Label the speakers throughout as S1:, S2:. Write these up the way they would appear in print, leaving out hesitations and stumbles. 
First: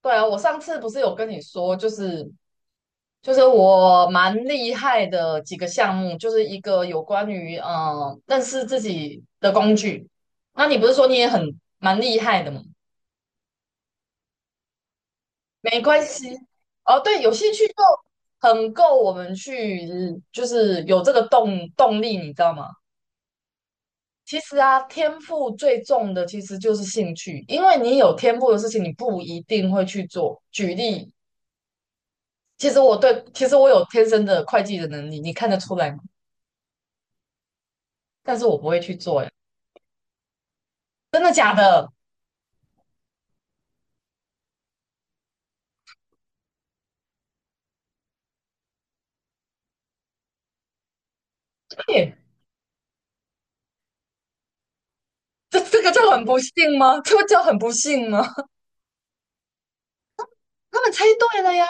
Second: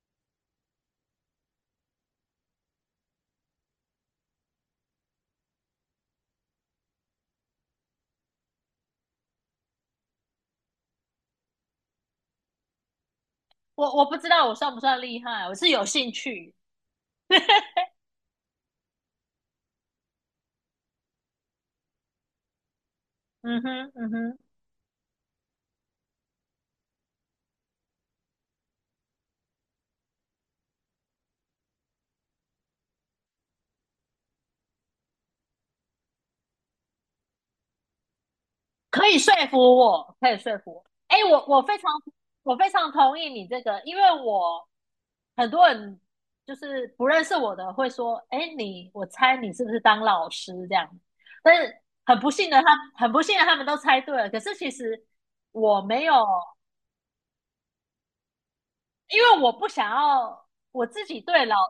S1: 对啊，我上次不是有跟你说，就是我蛮厉害的几个项目，就是一个有关于认识自己的工具。那你不是说你也很蛮厉害的吗？
S2: 我不知道我算不算厉害，我是
S1: 没
S2: 有
S1: 关
S2: 兴
S1: 系，
S2: 趣。
S1: 哦，对，有兴趣就很够我们去，就是有这个动力，你知道吗？
S2: 嗯哼，嗯
S1: 其
S2: 哼，
S1: 实啊，天赋最重的其实就是兴趣，因为你有天赋的事情，你不一定会去做。举例，其实我有天生的会计的能力，你看得出来吗？但是我不会去
S2: 可以
S1: 做，呀，
S2: 说服我，可以说服我。哎，
S1: 真的假的？
S2: 我非常同意你这个，因为我很多人就是不认识我的会说，哎，我猜你是不是当老师这样？但是
S1: 嘿，
S2: 很不幸的他们都猜对了。可是其实
S1: 这
S2: 我
S1: 这个
S2: 没
S1: 就
S2: 有，
S1: 很不幸吗？这不就很不幸吗？
S2: 因为我不想要
S1: 他
S2: 我
S1: 们猜
S2: 自己，
S1: 对了呀！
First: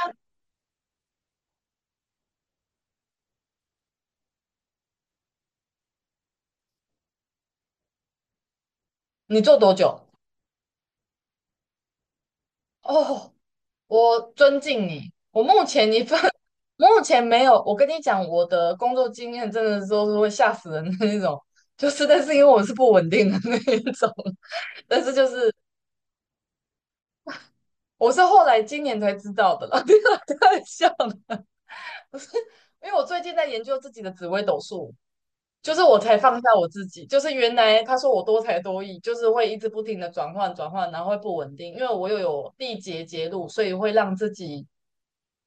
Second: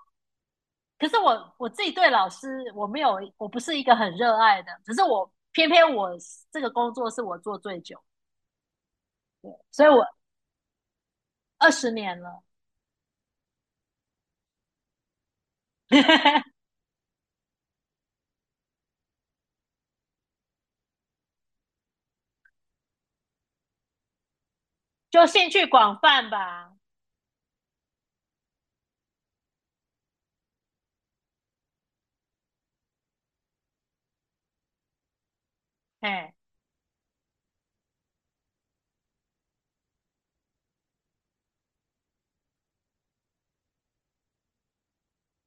S2: 可是我自己对老师，我没有，我不是一个很热爱的，可是我偏偏，我这个工作是我做最久，
S1: 你做多
S2: 所以
S1: 久？
S2: 我 二十年了
S1: 哦，我尊敬你。我目前一份，目前没有。我跟你讲，我的工作经验真的都是会吓死人的那种，就是但是因为我是不稳定的那一种，但是
S2: 就
S1: 就
S2: 兴
S1: 是
S2: 趣广泛吧。
S1: 我是后来今年才知道的啦，太笑了，因为我最近在研究自己的紫微斗数，就是我才
S2: 哎，
S1: 放下我自己，就是原来他说我多才多艺，就是会一直不停的转换转换，然后会不稳定，因为我又有地结节路，所以会让自己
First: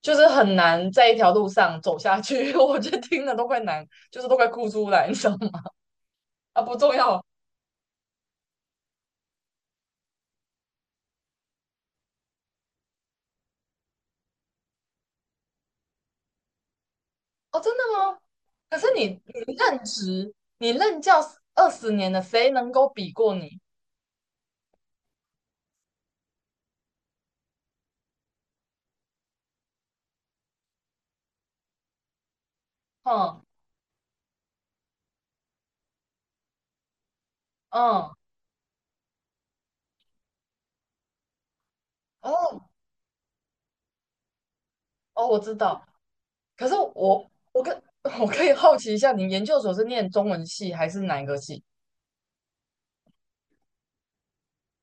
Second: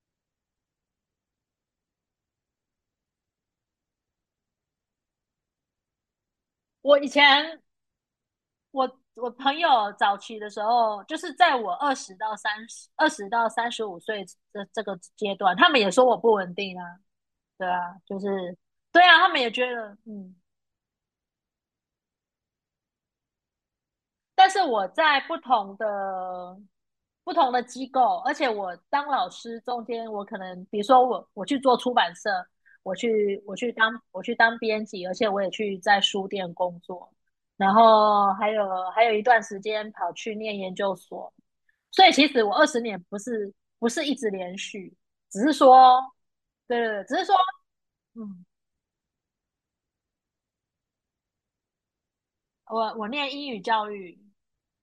S1: 就是很难在一条路上走下去。我就听了都快难，就是都快哭出来，你知道吗？啊，不重
S2: 我以
S1: 要。
S2: 前我朋友早期的时候，就是在我二十到三十、20到35岁这个阶段，他们也说我不稳定啊，
S1: 哦，
S2: 对
S1: 真的
S2: 啊，就
S1: 吗？
S2: 是
S1: 可是
S2: 对啊，他们也觉得嗯。
S1: 你任教20年了，谁能够比过你？
S2: 但是我在不同的机构，而且我当老师中间，我可能比如说我去做出版社，我
S1: 嗯
S2: 去我去当我去当编辑，而且我也去在书店工作，然
S1: 嗯，
S2: 后还有一段时间跑去念研究所，所以其实我二
S1: 哦
S2: 十年不是一直连续，
S1: 哦，我
S2: 只是
S1: 知道。
S2: 说，
S1: 可是
S2: 对对对，只是
S1: 我
S2: 说，
S1: 我跟 我可
S2: 嗯，
S1: 以好奇一下，你研究所是念中文系还是哪一个系？
S2: 我念英语教育，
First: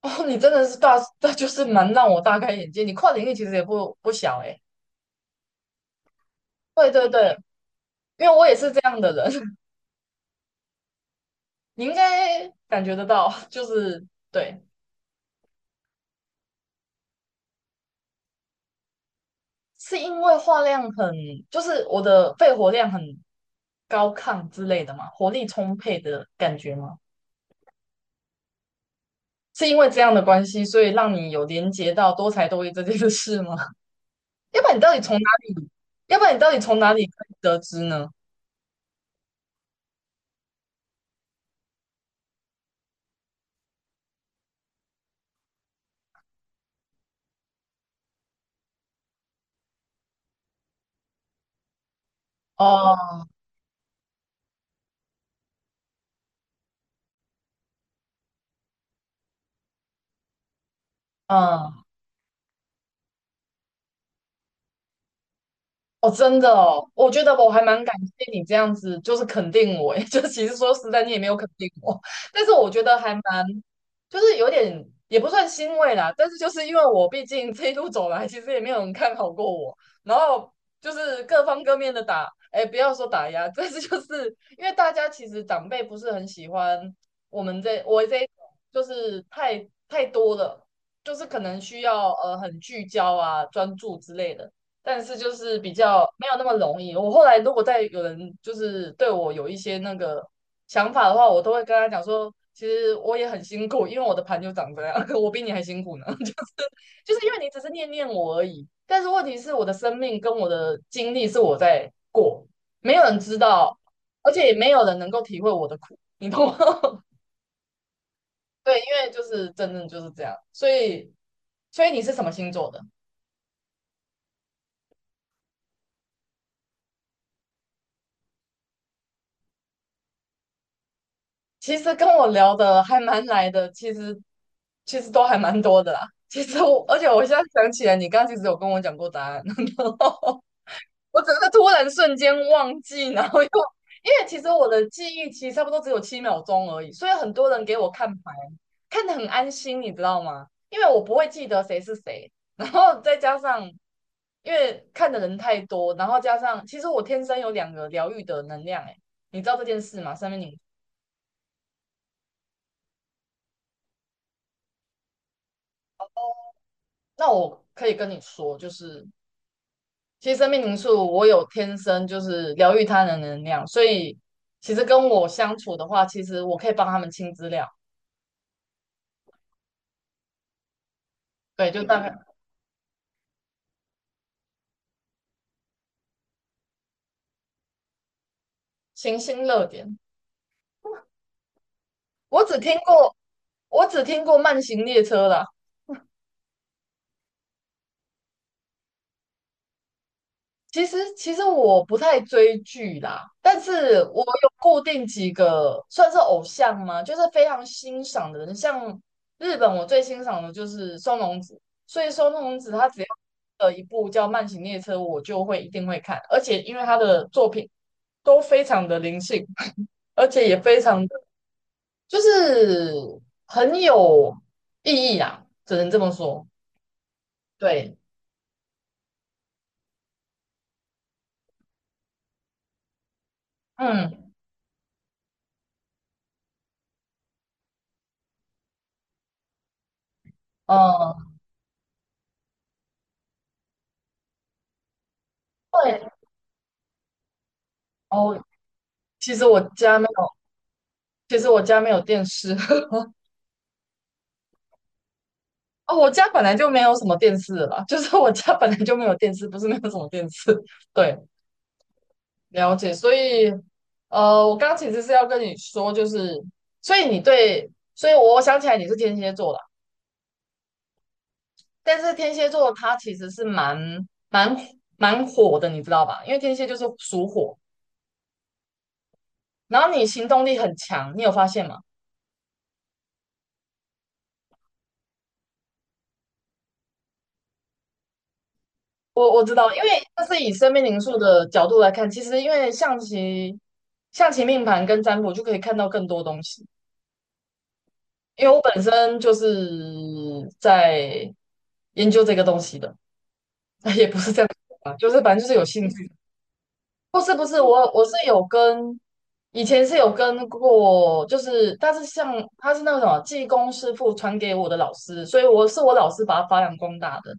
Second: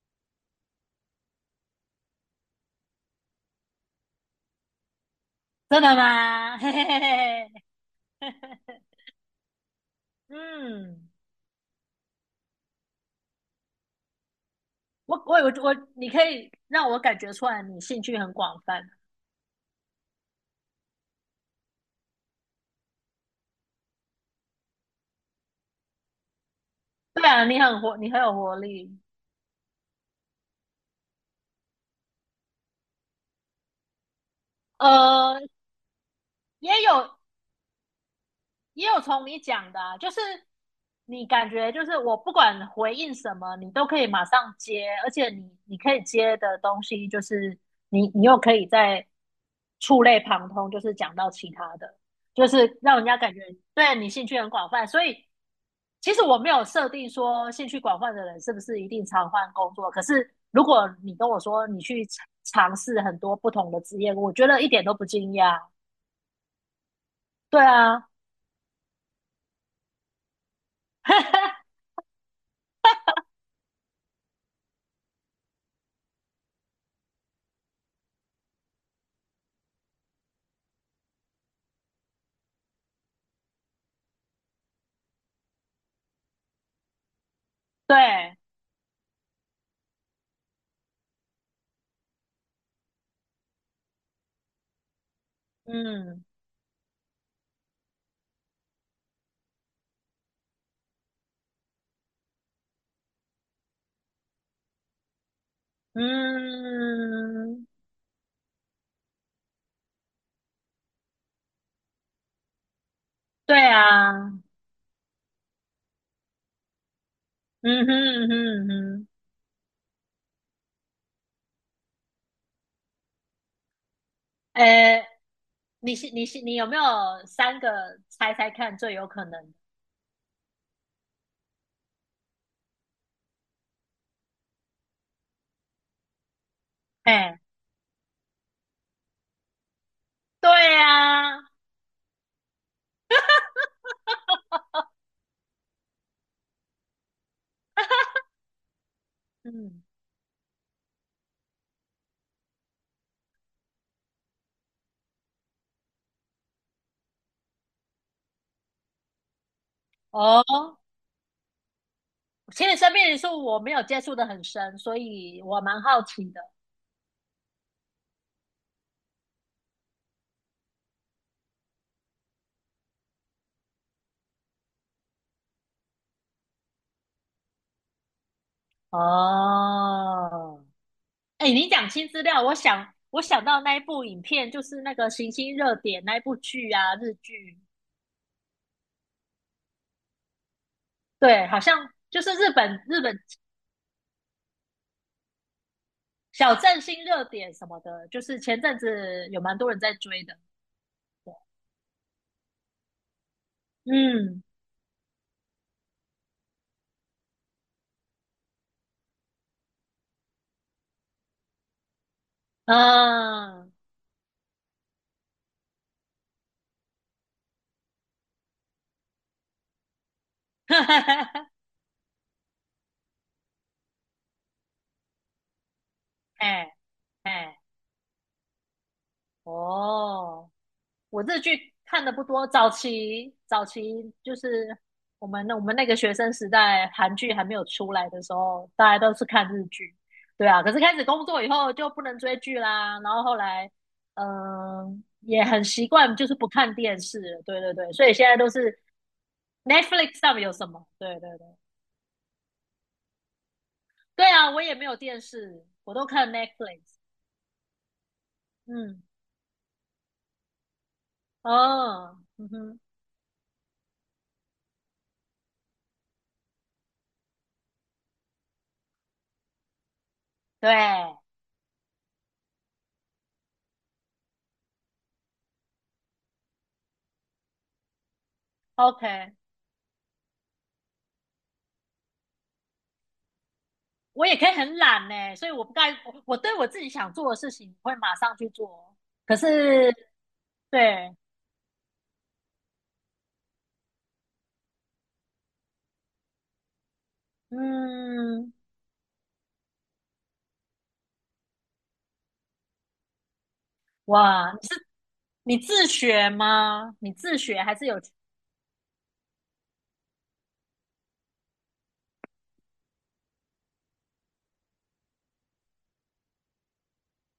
S1: 哦，你真的是大，那就是蛮让我大开眼界。你跨领域其实也不小诶。
S2: 真的吗？嘿嘿
S1: 对
S2: 嘿
S1: 对对，
S2: 嘿，
S1: 因为我也是这 样的人，
S2: 嗯。
S1: 你应该感觉得到，就是对，
S2: 我我我我，你可以让我感觉出来你兴趣很广泛。
S1: 是因为话量很，就是我的肺活量很高亢之类的嘛，活力充沛的感觉吗？
S2: 对啊，你很活，你很有活力。
S1: 是因为这样的关系，所以让你有连接到多才多艺这件事吗？要不然你到底从哪
S2: 呃，
S1: 里？要不然你到底从
S2: 也
S1: 哪里
S2: 有
S1: 可以得知呢？
S2: 也有从你讲的啊，就是你感觉就是我不管回应什么，你都可以马上接，而且你可以接的东西就是你又可以在触类旁通，就是讲到其他的，就是让人家
S1: 哦，
S2: 感觉对你兴趣很广泛。所以其实我没有设定说兴趣广泛的人是不是一定常换工作，可是如果你跟我说你
S1: 嗯。
S2: 去尝试很多不同的职业，我觉得一点都不惊讶。
S1: 哦，真的哦，我觉得我
S2: 对
S1: 还蛮感
S2: 啊，
S1: 谢你这样子，就是肯定我诶，就其实说实在，你也没有肯定 我，但是我觉得还蛮，就是有点也不算欣慰啦，但是就是因为我毕竟这一路走来，其实也没有人看好过我，然后就是各方各面的打，哎，不要说打压，但是就是因为大家其实长辈不是很喜欢我这一种，
S2: 对，
S1: 就是太多了，就是可能需要很聚焦啊、专注之类的。但是就是比较
S2: 嗯。
S1: 没有那么容易。我后来如果再有人就是对我有一些那个想法的话，我都会跟他讲说，其实我也很辛苦，因为我的盘就长这样，我比你还辛苦呢。就是因为你只
S2: 嗯，
S1: 是念念我而已，但是问题是我的生命跟我的经历是我在过，没有人知
S2: 对
S1: 道，而
S2: 啊，
S1: 且也没有人能够体会我的苦，你懂吗？
S2: 嗯哼嗯哼
S1: 对，因
S2: 嗯
S1: 为就是真正就是这样，所以你是什么星座的？
S2: 哼，诶，你有没有三个猜猜看最有可能的？
S1: 其实跟我聊的还蛮来的，其实都还蛮多的啦。其实我，而且我现
S2: 哎，
S1: 在想起来，你刚刚其实有跟我讲过答案，然后
S2: 对
S1: 我只
S2: 啊，
S1: 是突然瞬间忘记，然后又因为其实我的记忆其实差不多只有7秒钟而已，所以很多人给我看牌，看得很安心，
S2: 嗯，
S1: 你知道吗？因为我不会记得谁是谁，然后再加上因为看的人太多，然后加上其实我天生有两个疗愈的能量，哎，你知道这件事吗？上面
S2: 哦，
S1: 你。
S2: 其实生命灵数我没有接触的很深，所以我蛮好奇的。
S1: 那我可以跟你说，就是其实生命灵数我有天生就是疗愈他人的能量，所以其实跟我相处的话，其实我可以帮他们清资料，
S2: 哦，哎，你
S1: 对，就
S2: 讲
S1: 大
S2: 新
S1: 概
S2: 资料，我想到那一部影片，就是那个《行星热点》那一部剧啊，日剧，
S1: 行星热点。
S2: 对，好像就是
S1: 我
S2: 日
S1: 只听
S2: 本日
S1: 过，
S2: 本
S1: 我只听过慢行列车啦，
S2: 小镇新热点什么的，就是前阵子有蛮多人在追的。
S1: 其实我不太追剧啦，但是我
S2: 嗯
S1: 有固定几个算是偶像吗？就是非常欣赏的人，像日本我最欣赏的就是松隆子，所以松隆子他只要
S2: 嗯，
S1: 一部叫《慢行列车》，我就会一定会看，而且因为他的作品都非常的灵性，而且也非常的 就是很有意义啊，只能这么说。
S2: 哎哎
S1: 对，
S2: 哦，我日剧看的不多，早期
S1: 嗯
S2: 就是我们那个学生时代，韩剧还没有出来的时候，大家都是看日剧。对啊，可
S1: 嗯，
S2: 是开始工作以后就不能追剧啦，然后后来,也很习
S1: 对
S2: 惯就是不看电视了，对对对，所以现在
S1: 哦，
S2: 都是
S1: 其实我家。
S2: Netflix 上面有什么？对对
S1: 其
S2: 对，
S1: 实我家没有电视。
S2: 对啊，我也没有电视，我
S1: 哦，
S2: 都
S1: 我家
S2: 看
S1: 本来就没
S2: Netflix。
S1: 有什么电视了，就是我家本来就
S2: 嗯，
S1: 没有电视，不是没有什么电视。对，
S2: 哦，嗯
S1: 了
S2: 哼，
S1: 解。所以，我刚刚其实是要跟你说，就是所以你对，所以我想起来你是天蝎座啦，
S2: 对
S1: 但是天蝎座它其实是蛮蛮火的，你知道吧？因为天蝎就是属火，
S2: ，OK,
S1: 然后你行动力很强，你有发现吗？
S2: 我也可以很懒呢，所以我不该我对我自己想做的事情会马上去做。
S1: 我
S2: 可
S1: 我知道，因为
S2: 是，
S1: 这是以生命灵
S2: 对，
S1: 数的角度来看，其实因为象棋命盘跟占卜就可以看到更多东西。因
S2: 嗯，
S1: 为我本身就是在研究这个东西的，也不是这样
S2: 哇，
S1: 说吧，就是反正就是
S2: 你
S1: 有
S2: 自
S1: 兴趣。
S2: 学吗？你
S1: 不是
S2: 自
S1: 不是，
S2: 学还是
S1: 我
S2: 有？
S1: 我是有跟，以前是有跟过，就是但是像他是那个什么技工师傅传给我的老师，所以我是我老师把他发扬光大的。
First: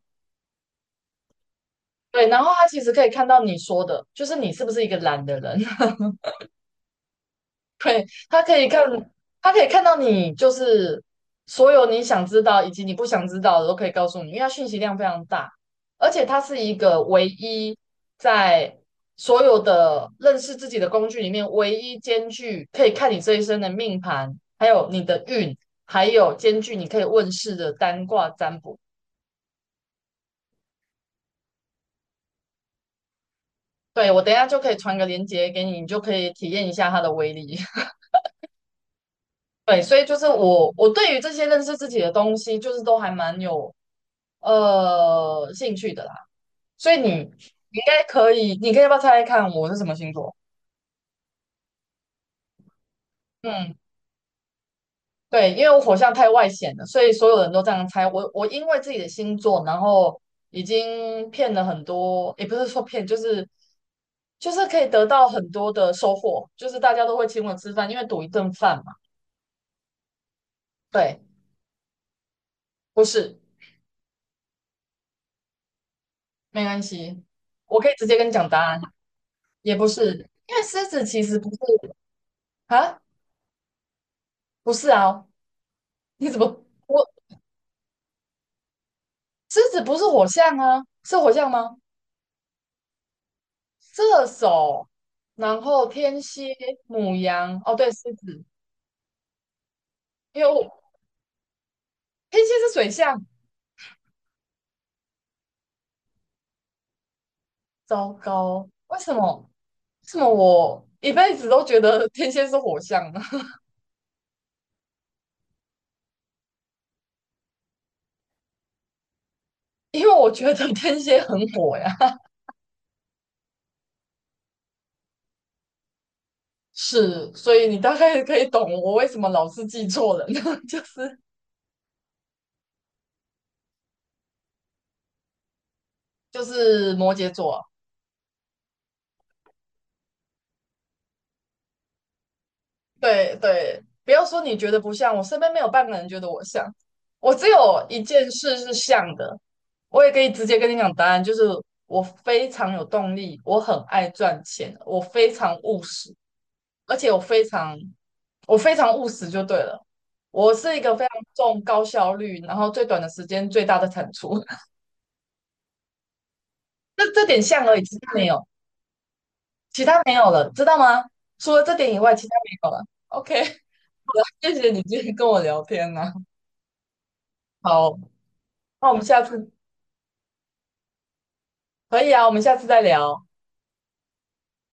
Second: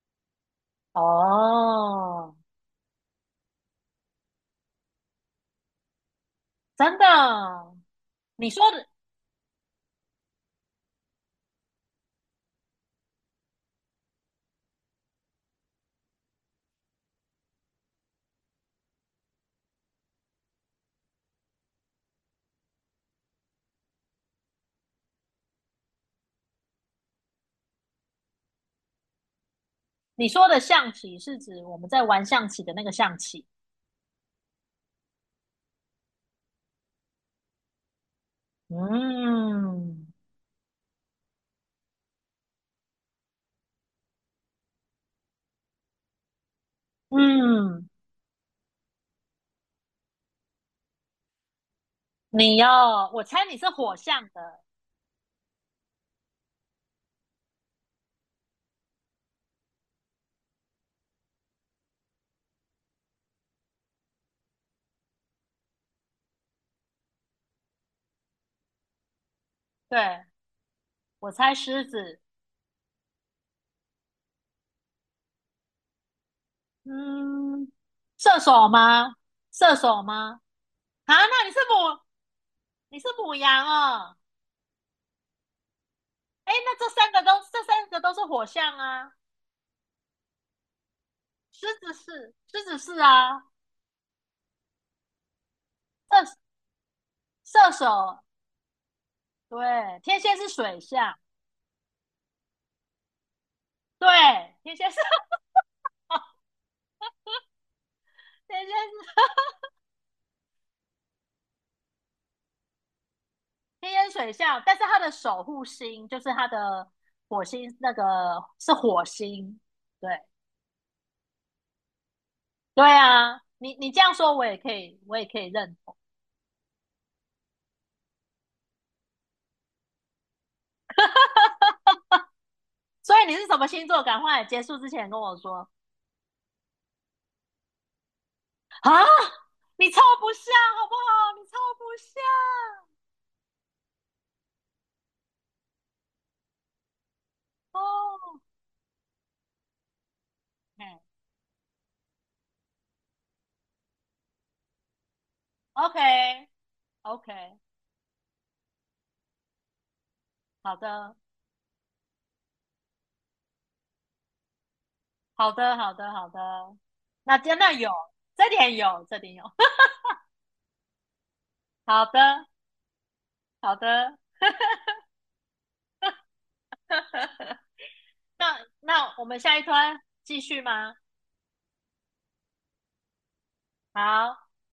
S1: 对，
S2: 哦，
S1: 然后他其实可以看到你说的，就是你是不是一个懒的人。
S2: 真的，
S1: 对，
S2: 你说的
S1: 他可以看，到你就是所有你想知道以及你不想知道的都可以告诉你，因为它讯息量非常大，而且它是一个唯一在所有的认识自己的工具里面唯一兼具可以看你这一生的命盘，还有你的运，还有兼具你可以问世的单卦占卜。
S2: 你说的象棋是指我们在玩象棋的那个象棋。
S1: 对，我等一下就可以传个链接给你，你就可以体验一下它的威力。对，所以
S2: 嗯
S1: 就是我对于这些认识自己的东西，就是都还蛮有兴趣的啦，所以你应
S2: 嗯，
S1: 该可以，你可以要不要猜猜看我是什么星座？
S2: 你要，我猜你是
S1: 嗯，
S2: 火象的，
S1: 对，因为我火象太外显了，所以所有人都这样猜。我因为自己的星座，然后已经骗了很多，也不是说骗，就是可以得到很多的收获，就是大家都会请我吃饭，因为赌一顿饭嘛。
S2: 对，
S1: 对，
S2: 我猜狮子，
S1: 不是，没关系，
S2: 嗯，
S1: 我可以直接跟你
S2: 射
S1: 讲答
S2: 手
S1: 案，
S2: 吗？
S1: 也
S2: 射
S1: 不
S2: 手
S1: 是，
S2: 吗？
S1: 因为狮子
S2: 啊，
S1: 其实
S2: 那
S1: 不
S2: 你是
S1: 是
S2: 母，
S1: 啊，
S2: 你是母羊哦，
S1: 不是啊，你怎
S2: 哎，
S1: 么？
S2: 那这三
S1: 我？
S2: 个都，这三个都是火象啊，
S1: 狮子不是火象啊，是火象吗？
S2: 狮子是啊，
S1: 射手，然后天
S2: 射
S1: 蝎、母羊，
S2: 射
S1: 哦，对，狮
S2: 手，
S1: 子，
S2: 对，天蝎
S1: 因为
S2: 是水
S1: 我
S2: 象，
S1: 天蝎是水象，
S2: 对，天蝎是
S1: 糟
S2: 天
S1: 糕，
S2: 蝎
S1: 为什
S2: 是
S1: 么？为什么我一辈子都觉得天蝎是火象呢？
S2: 天烟水象，但是他的守护星就是他的火星，那个是火星。
S1: 因
S2: 对
S1: 为我觉得天蝎很火呀，
S2: 对啊，你这样说，我也可以认同。
S1: 是，所以你大概可以懂我为什么老是记错人，就是
S2: 所以你是什么星座？赶快结束之前跟我说
S1: 就是摩羯座啊。
S2: 啊！你超不下，好不好？你超不下
S1: 对对，不要说你觉得不像，我身边没有半个人觉得我像，我只有一件
S2: 哦。
S1: 事是像的，我也可以直接跟你讲
S2: 嗯
S1: 答案，就是我非常有动力，我很爱赚钱，我非常务
S2: ，OK
S1: 实，而且我
S2: OK,
S1: 非常我非常务实就对了，我
S2: 好
S1: 是一个非
S2: 的，
S1: 常重高效率，然后最短的时间最大的产出，
S2: 好的，好的，好的。
S1: 这这
S2: 那
S1: 点
S2: 真
S1: 像
S2: 的
S1: 而已，
S2: 有，
S1: 其他没有，
S2: 这点有，这点有。
S1: 其 他没有了，知道吗？除了这点以
S2: 好
S1: 外，其他
S2: 的，
S1: 没有了。OK,
S2: 好的。
S1: 谢谢你今天跟我聊天呢。好。
S2: 那
S1: 那我们
S2: 那
S1: 下
S2: 我们
S1: 次
S2: 下一段继续吗？
S1: 可以啊，我们下次再聊。
S2: 好。